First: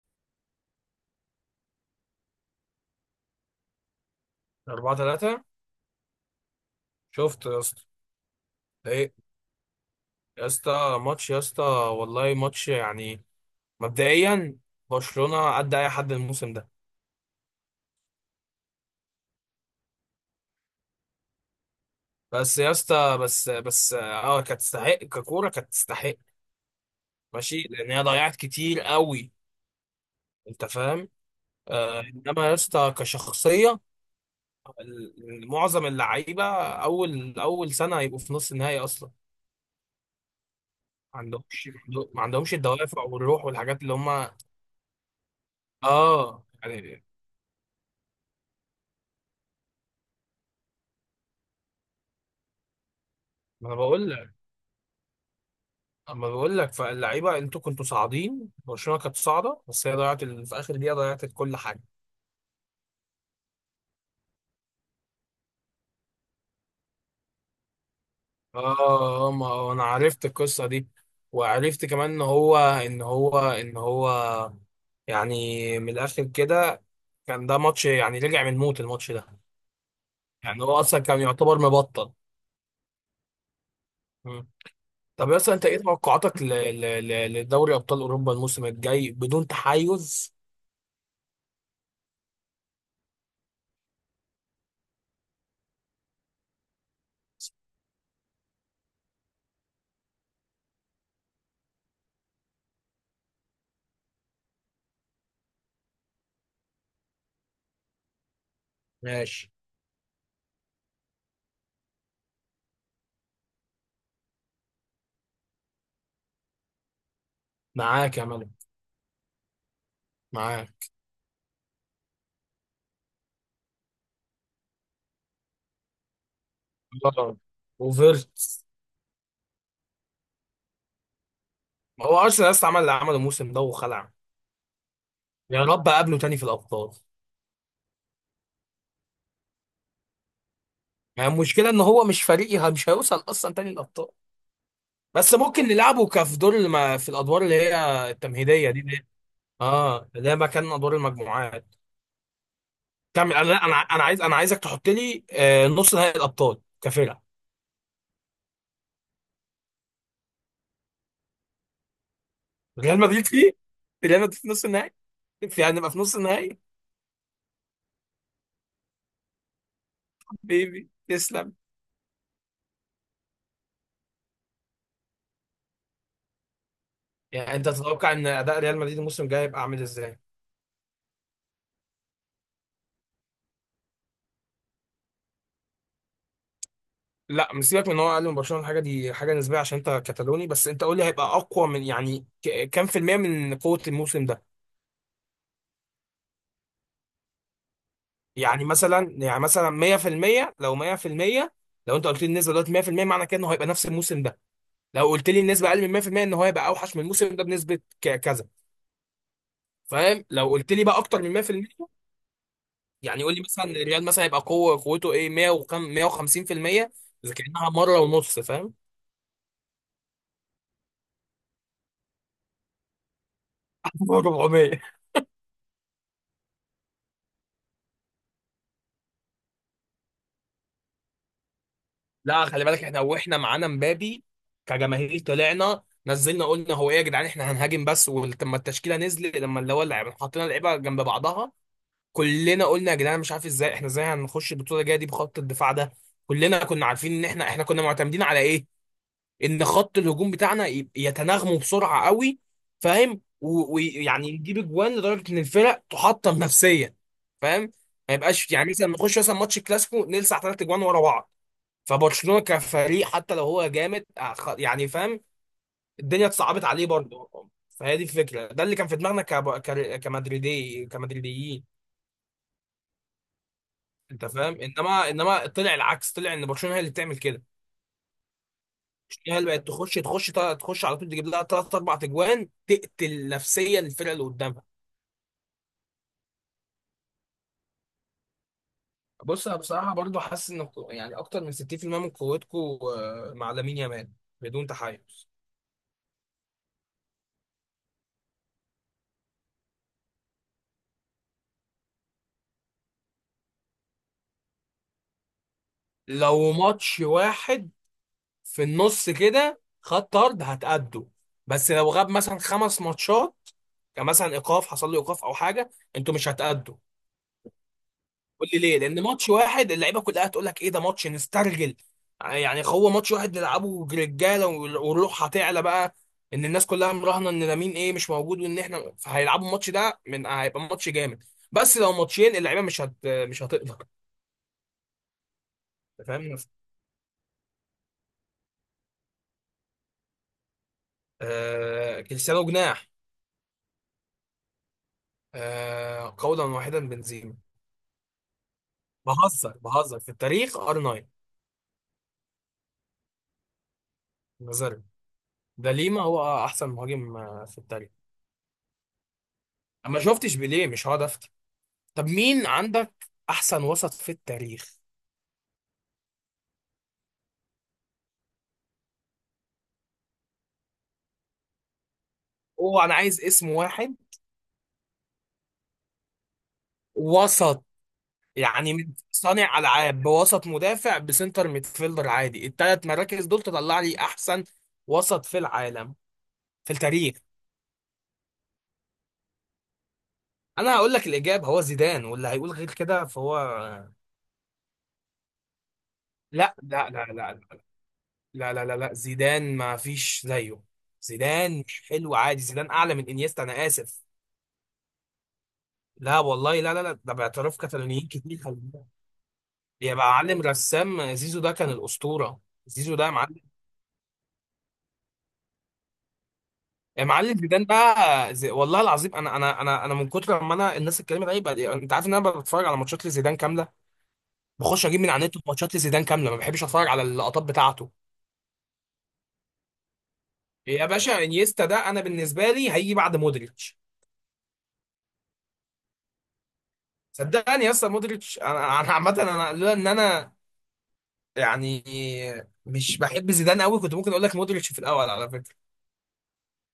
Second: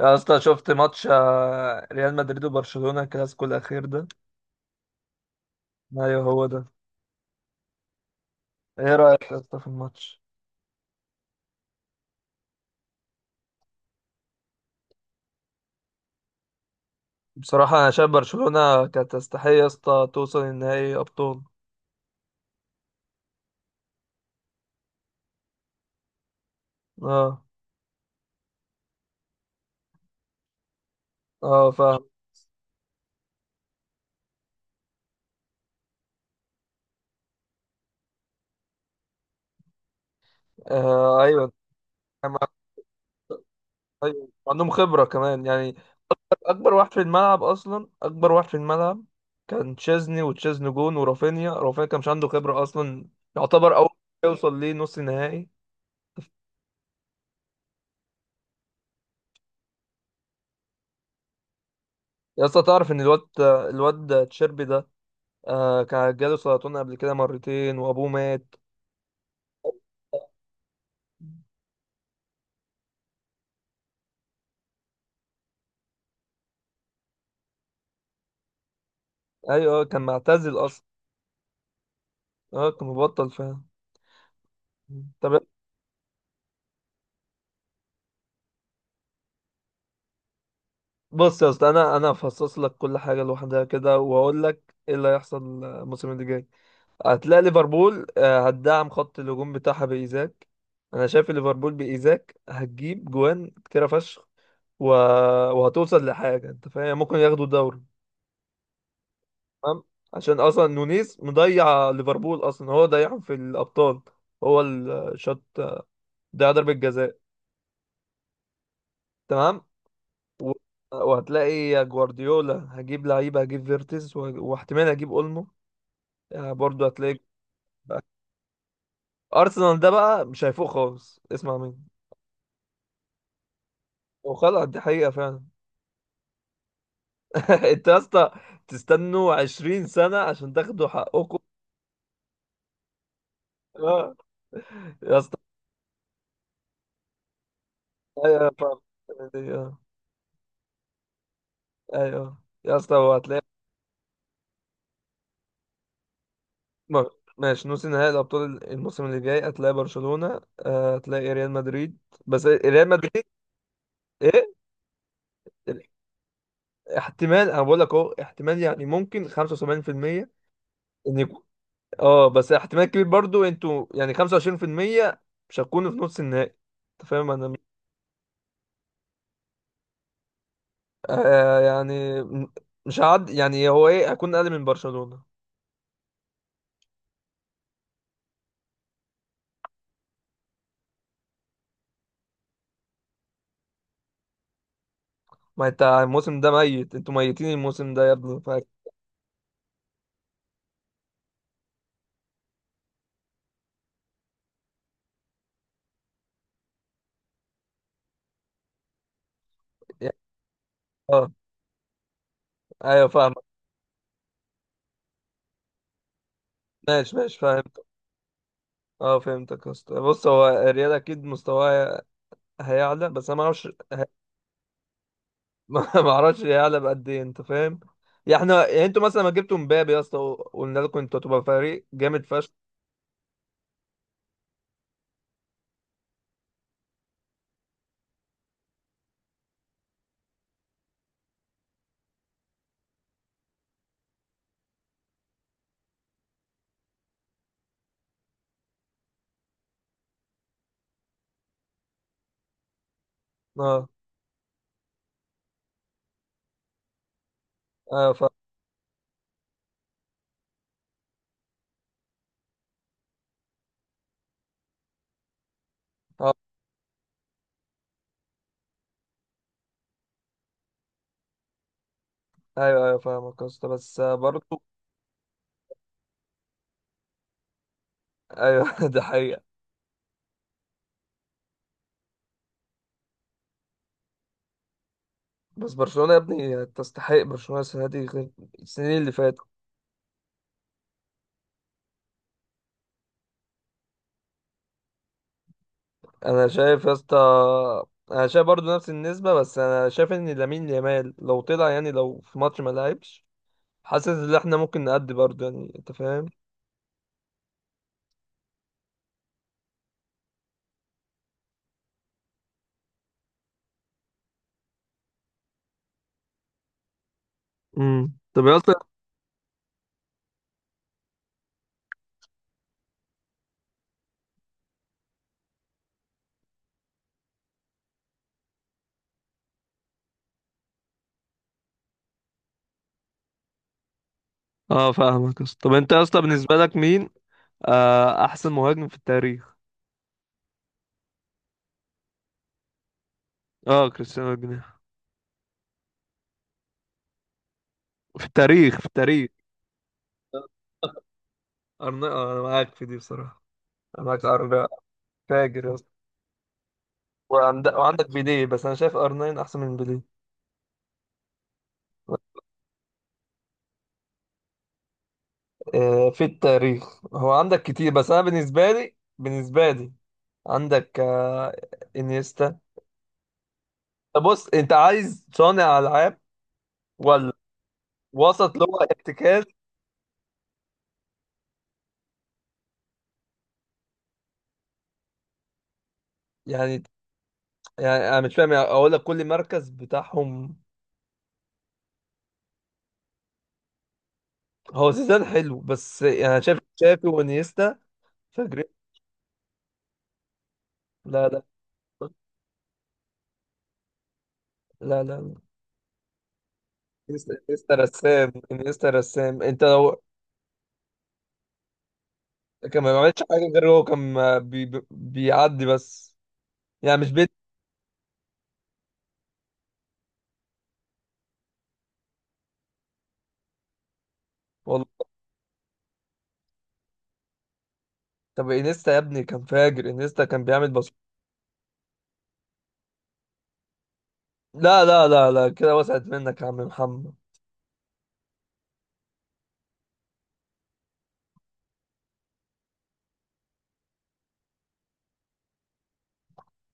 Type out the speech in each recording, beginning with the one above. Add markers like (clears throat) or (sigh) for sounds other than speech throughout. يا اسطى، شفت ماتش ريال مدريد وبرشلونة الكلاسيكو الأخير ده؟ أربعة تلاتة. أيوه هو ده. شفت يا اسطى؟ ده إيه إيه رأيك يا اسطى في الماتش؟ يا اسطى؟ ماتش يا اسطى. والله ماتش يعني. مبدئيا، برشلونة قد أي حد الموسم ده. بصراحة أنا شايف برشلونة كانت تستحق يا اسطى توصل النهائي أبطال. بس يا اسطى، بس بس اه كانت تستحق، ككورة كانت تستحق. أه. ماشي، لأن هي ضيعت كتير قوي. أنت فاهم؟ أه فاهم. إنما يا اسطى كشخصية، معظم اللعيبة أول سنة هيبقوا في نص النهائي أصلا. ما آه أيوه. عندهمش ما أنا مع- عندهمش الدوافع والروح والحاجات اللي أيوه هما، عندهم خبرة كمان يعني. اه أكبر واحد في يعني. الملعب أصلا، أكبر واحد في الملعب كان تشيزني، وتشيزني جون ورافينيا. رافينيا كان مش عنده خبرة أصلا، ما يعتبر انا أول بقول، يوصل ليه نص نهائي. اما بقول لك، فاللعيبه انتوا كنتوا صاعدين، برشلونه كانت صاعده، بس هي ضيعت في اخر دقيقه ضيعت كل حاجه. يا اسطى، تعرف إن الواد الواد تشيربي ده، آه كان جاله سرطان قبل كده مرتين وابوه مات. اه ما هو انا عرفت القصه دي، وعرفت كمان ان هو يعني من الاخر كده كان ده ماتش يعني رجع من الموت الماتش ده. ايوه، كان معتزل يعني هو اصلا. اصلا كان يعتبر مبطل. اه كان مبطل فعلا. مم. طب طب اصلا انت ايه توقعاتك لدوري ابطال اوروبا الموسم الجاي بدون تحيز؟ بص يا اسطى، انا هفصص لك كل حاجه لوحدها كده واقول لك ايه اللي هيحصل الموسم اللي جاي. هتلاقي ليفربول هتدعم خط الهجوم بتاعها بايزاك. انا شايف ليفربول بايزاك هتجيب جوان كتيره فشخ. و... وهتوصل لحاجه، انت فاهم، يعني ممكن ياخدوا الدوري. ماشي. تمام. عشان اصلا نونيز مضيع ليفربول، اصلا هو ضيعهم في الابطال، هو اللي شاط، ده ضربة جزاء. معاك يا ملك. تمام. و... معاك. وهتلاقي يا جوارديولا هجيب لعيبة، هجيب فيرتز واحتمال هجيب اولمو. يعني برضه هتلاقي. آه. (laughs) وفيرتس. ارسنال ده بقى مش هيفوق خالص، اسمع مني. ما هو ارسنال لسه عمل اللي عمله الموسم ده وخلع. وخلاص دي حقيقة فعلا. يا رب اقابله تاني في الابطال. (laughs) انت يا اسطى تستنوا 20 سنة عشان تاخدوا يعني حقكم. المشكله ان هو مش فريقي، مش هيوصل اصلا تاني الابطال. اه يا بس اسطى. ممكن نلعبه كف دور في الادوار اللي هي ايوه التمهيديه فعلا. دي، اللي ايوه اه اللي هي مكان ادوار المجموعات. ايوه يا اسطى تعمل، انا وهتلاقي. انا انا عايز انا عايزك تحط لي، نص نهائي الابطال م- كفرقه. ماشي، نص نهائي الابطال الموسم اللي جاي هتلاقي برشلونة، هتلاقي ريال مدريد، بس ريال ريال مدريد. مدريد فيه ريال مدريد في ايه؟ نص النهائي. هنبقى في نص النهائي. احتمال. انا بقول لك اهو احتمال، يعني ممكن 75%، بيبي ان يكون. تسلم. اه بس احتمال كبير برضو، انتوا يعني 25% مش هتكونوا في نص النهائي. انت فاهم انا. يعني انت تتوقع ان اداء ريال مدريد الموسم الجاي هيبقى عامل ازاي؟ آه يعني مش هعد. يعني هو ايه، هكون اقل من برشلونة؟ لا مش، سيبك من ان هو اقل من برشلونه، الحاجه دي حاجه نسبيه عشان انت كتالوني، بس انت قول لي هيبقى اقوى من يعني كام في الميه من قوه الموسم ده. ما انت الموسم ده ميت، انتوا ميتين الموسم ده يا ابني يعني مثلا 100% لو 100%، لو انت قلت لي النسبه دلوقتي 100% معنى كده انه هيبقى نفس الموسم ده. لو قلت لي النسبه اقل من 100% ان هو هيبقى اوحش من الموسم ده بنسبه كذا. يعني- فاهم؟ لو قلت لي بقى اكتر من اه 100%، ايوه يعني قول لي فاهمك. مثلا الريال مثلا هيبقى قوته ايه، 100 وكام، 150%؟ ماشي اذا ماشي فاهم. كانها مره ونص، فاهم؟ اه فهمتك يا اسطى. بص، هو الريال اكيد مستواه هيعلى، بس انا ما اعرفش. (laughs) 400. (laughs) ما اعرفش يعلى بقد ايه، انت فاهم. يعني احنا يعني انتوا مثلا ما جبتوا مبابي يا اسطى، وقلنا لكم انتوا هتبقى فريق جامد لا فشخ. خلي بالك، احنا معانا مبابي كجماهير، طلعنا نزلنا قلنا هو ايه يا جدعان احنا هنهاجم بس، ولما التشكيله نزلت، لما اللي هو اللعيبه، حطينا اللعيبه جنب بعضها، كلنا قلنا يا جدعان مش عارف ازاي، احنا ازاي هنخش البطوله الجايه دي بخط الدفاع ده. كلنا كنا عارفين ان احنا كنا معتمدين على ايه، ان خط الهجوم بتاعنا يتناغموا بسرعه قوي، فاهم؟ اه ويعني يجيب اجوان لدرجه ان الفرق تحطم نفسيا، فاهم؟ ايوه ما فاهم. يبقاش يعني مثلا نخش مثلا ماتش كلاسيكو نلسع ثلاث اجوان ورا بعض. فبرشلونة كفريق حتى لو هو جامد يعني، فاهم، الدنيا اه اتصعبت عليه برضه. فهي دي الفكرة، ده اللي كان في دماغنا كمدريدي، كمدريديين. ايوه ايوه فاهمك يا اسطى بس انت فاهم؟ برضه. انما، طلع العكس، طلع ان برشلونة هي اللي بتعمل كده. ايوه. (laughs) ده برشلونة هي حقيقة. اللي بقت تخش على طول، تجيب لها ثلاث اربع تجوان، تقتل نفسيا الفرقة اللي قدامها. بس برشلونة يا ابني تستحق، برشلونة السنة دي غير السنين اللي فاتت. بص انا بصراحة برضه حاسس ان يعني اكتر من 60% من قوتكم مع لامين يامال، بدون تحيز. انا شايف يا اسطى، انا شايف برضه نفس النسبة، بس انا شايف ان لامين يامال لو طلع، يعني لو في ماتش ما لعبش، حاسس ان احنا ممكن نأدي برضه، يعني انت فاهم. لو ماتش واحد في النص كده خد طرد هتأدوا، بس لو غاب مثلا 5 ماتشات، يعني مثلا حصل له ايقاف او حاجه، انتوا مش هتأدوا. طب قول يا لي اسطى. ليه، لان ماتش واحد اللعيبه كلها هتقول لك ايه ده، ماتش نسترجل، يعني هو ماتش واحد نلعبه رجاله والروح هتعلى بقى، ان الناس كلها مراهنه ان لامين ايه مش موجود، وان احنا، فهيلعبوا الماتش ده من هيبقى ماتش جامد. بس لو ماتشين اللعيبه مش هتقدر. اه فاهمك يا اسطى. طب انت يا أنت اسطى فاهم؟ بالنسبه لك مين احسن مهاجم في التاريخ؟ كريستيانو جناح. اه كريستيانو جناح. قولا واحدا بنزيما. في التاريخ، في التاريخ. بهزر بهزر، في التاريخ ار 9، انا معاك في دي بصراحه. انا معاك أرنا، نظري. فاجر ده يا اسطى. ليما هو احسن مهاجم في التاريخ. وعندك بيليه، بس انا شايف ار9 احسن من اما بيليه. شفتش بيليه، مش هقعد افتي. طب مين عندك احسن وسط في التاريخ؟ آه في التاريخ هو عندك كتير، بس انا بالنسبه لي، بالنسبه لي عندك آه، انيستا. هو انا عايز اسم واحد. طب بص، انت عايز صانع العاب ولا وسط، وسط اللي يعني هو من ارتكاز؟ صانع العاب، بوسط مدافع، بسنتر ميدفيلدر، عادي، الثلاث مراكز دول تطلع لي احسن وسط في العالم، في يعني التاريخ. يعني انا مش فاهم، يعني اقول لك كل مركز بتاعهم. انا هقول لك الاجابه، هو زيدان، واللي هيقول غير كده فهو هو زيدان حلو، بس يعني لا شايف لا لا شافي لا وانيستا، لا فجر. لا لا لا، زيدان ما فيش زيه. لا لا زيدان مش لا حلو عادي، زيدان اعلى من انيستا، انا اسف. لا لا. لا والله، لا لا لا، ده انيستا، باعتراف إنيستا كاتالونيين رسام، كتير، خلي بالك. انيستا رسام. انت لو يبقى معلم رسام، زيزو ده كان الاسطوره. كان ما زيزو ده يا بيعملش معلم. حاجه، غير هو كان بيعدي بس، يعني يا مش بيت. معلم زيدان بقى والله العظيم، انا من كتر ما الناس اتكلمت عليه بقى، انت عارف ان انا بتفرج على ماتشات لزيدان كامله، والله. بخش اجيب من على النت ماتشات لزيدان كامله، ما بحبش اتفرج على اللقطات بتاعته. طب انيستا يا ابني كان فاجر، انيستا كان بيعمل يا بس. باشا، انيستا ده انا بالنسبه لي هيجي بعد مودريتش. لا لا لا لا كده، وسعت منك يا عم محمد. صدقني يا اسطى، مودريتش، انا، عامه انا، لولا ان انا يعني مش بحب زيدان قوي، كنت ممكن اقول لك مودريتش في الاول، على فكره.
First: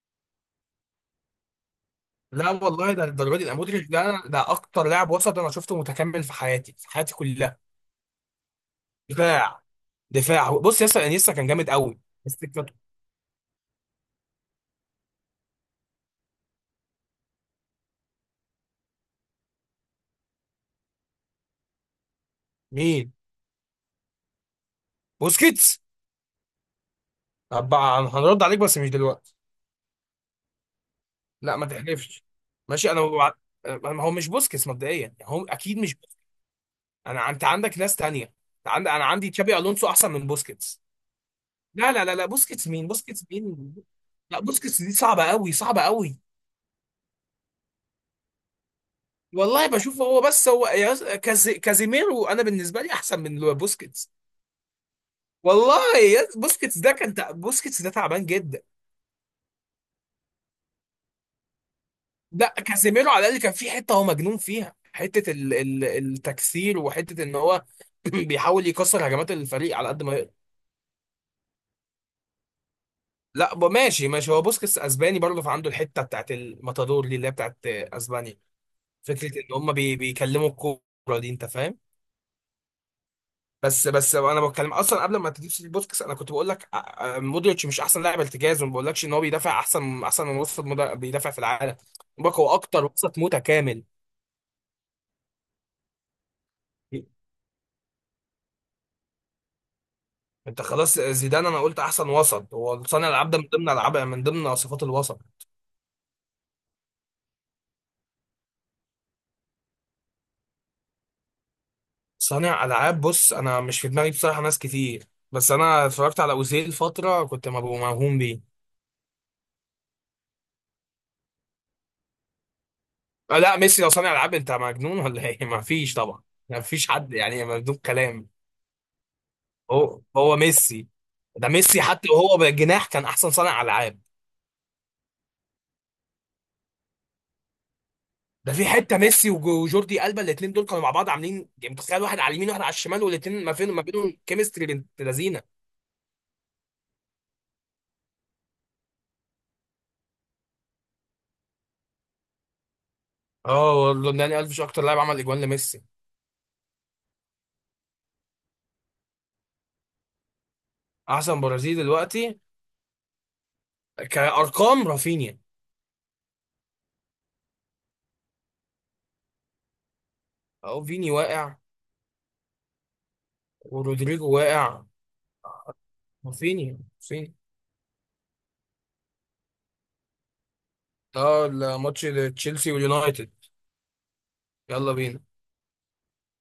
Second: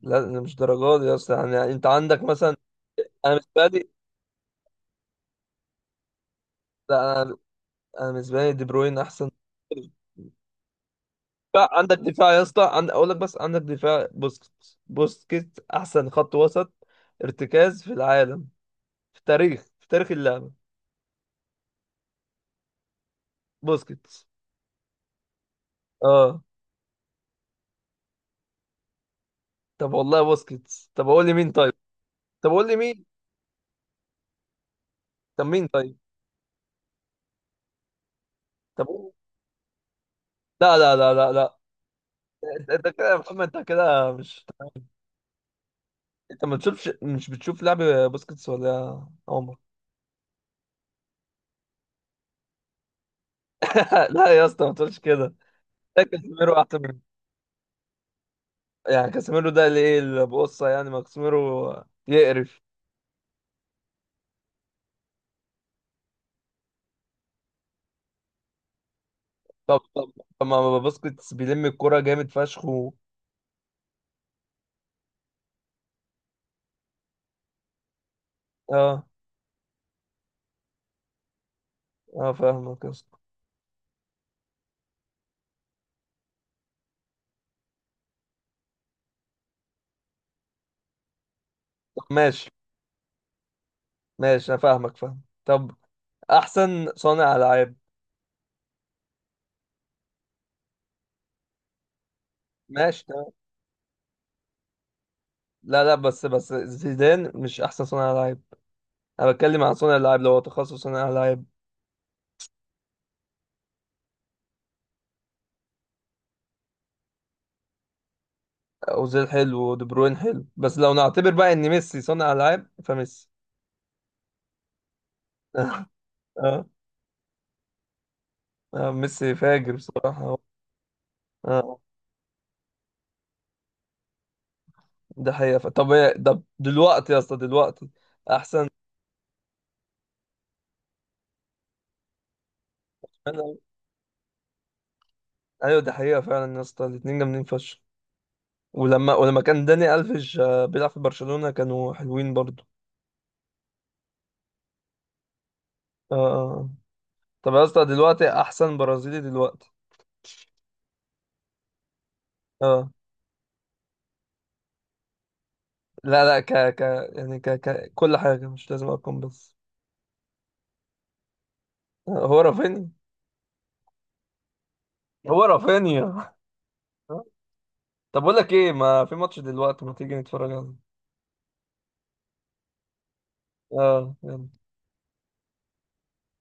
لا، أنا مش درجات دي اصلا، يعني انت عندك لا مثلا. والله، ده انا الدرجه دي، ده بالنسبه مودريتش، لي، ده اكتر لاعب وسط انا شفته متكامل في حياتي، في حياتي لا انا، كلها. أنا بالنسبه لي دي بروين احسن. دفاع، دفاع، بص ياسر انيستا كان بقى جامد عندك قوي، دفاع بس يا اسطى، فكرته. اقول لك، بس عندك دفاع. بوسكيتس، بوسكيتس احسن خط وسط ارتكاز في العالم، في التاريخ، في تاريخ اللعبه. مين؟ بوسكيتس. بوسكيتس. اه. طب بقى هنرد عليك بس مش دلوقتي. طب والله، بوسكيتس. طب اقول لي مين لا ما طيب. تحلفش. طب قول لي ماشي مين. ما هو مش بوسكيتس مبدئيا، يعني هو طب مين اكيد طيب. مش. انت عندك ناس تانية، طب انا قول- عندي تشابي الونسو احسن من لا بوسكيتس. لا لا لا لا. لا لا لا لا، بوسكيتس انت مين؟ كده يا بوسكيتس محمد، انت مين؟ كده لا مش. بوسكيتس دي صعبة قوي، صعبة قوي. انت ما بتشوفش، مش بتشوف لعب بوسكيتس ولا يا عمر. والله بشوف، هو بس هو، كازيميرو انا بالنسبة لي احسن من (laughs) بوسكيتس. لا يا اسطى ما تقولش كده. والله ده كاسيميرو احسن منه. بوسكيتس ده تعبان جدا. يعني كاسيميرو ده اللي ايه اللي بقصه يعني، ما كاسيميرو لا يقرف. كازيميرو على الاقل كان في حتة هو مجنون فيها، حتة ال التكسير، وحتة ان هو (clears throat) بيحاول يكسر هجمات الفريق طب على قد طب ما يقدر. طب ما باسكتس بيلم الكرة جامد فشخ لا ماشي، ماشي، هو بوسكيتس اسباني برضه، فعنده الحتة بتاعت الماتادور دي اللي هي بتاعت اسبانيا، اه. فكرة ان هم بيكلموا الكورة دي، انت فاهم؟ اه فاهمك يا اسطى. بس بس انا بتكلم اصلا قبل ما تجيب سيتي بوسكس، انا كنت بقول لك مودريتش مش احسن لاعب ارتكاز، وما بقولكش ان هو بيدافع احسن من وسط بيدافع في العالم. طب بقول لك ماشي هو اكتر وسط متكامل. ماشي. انا فاهمك فاهم. طب احسن صانع العاب. انت خلاص زيدان، انا قلت احسن وسط، هو ماشي صانع العاب تمام. ده من ضمن صفات الوسط. لا لا، بس بس زيدان مش احسن صانع العاب. انا بتكلم عن صانع العاب، لو هو تخصص صانع العاب. صانع العاب بص انا مش في دماغي بصراحه ناس كتير، بس انا اتفرجت على اوزيل فتره كنت مبقى موهوم بيه. اوزيل حلو، ودي بروين حلو، بس لو نعتبر بقى ان ميسي صانع العاب، فميسي. آه، لا ميسي لو صانع العاب انت مجنون ولا ايه؟ (laughs) ما فيش (laughs) طبعا، ما اه. فيش حد، يعني مجنون كلام. اه ميسي فاجر هو بصراحة. هو ميسي، ده اه ميسي حتى وهو بالجناح كان احسن صانع العاب. ده حقيقة. طب طب دلوقتي يا اسطى، دلوقتي ده في احسن. حته ميسي وجوردي ألبا، الاثنين دول كانوا مع بعض عاملين يعني، متخيل واحد على اليمين واحد على الشمال، والاثنين ما فين ما بينهم كيمستري بنت لذينه. ايوه دي حقيقة فعلا يا اسطى، الاتنين جامدين فشخ. ولما كان داني الفيش بيلعب في برشلونة، كانوا حلوين برضو. اه والله داني ألفيش اكتر لاعب عمل اجوان لميسي. اه آه. طب يا اسطى دلوقتي، احسن برازيلي دلوقتي. احسن برازيلي دلوقتي؟ اه. كارقام رافينيا. لا لا، ك ك يعني ك ك كل حاجة مش لازم ارقام بس. اهو فيني واقع هو رافينيا. ورودريجو واقع، هو رافينيا. رافينيا، (laughs) رافينيا. طب اقول لك ايه، ما في ماتش دلوقتي، ما تيجي نتفرج عليه. اه الماتش، تشيلسي واليونايتد. اه يلا. يلا بينا.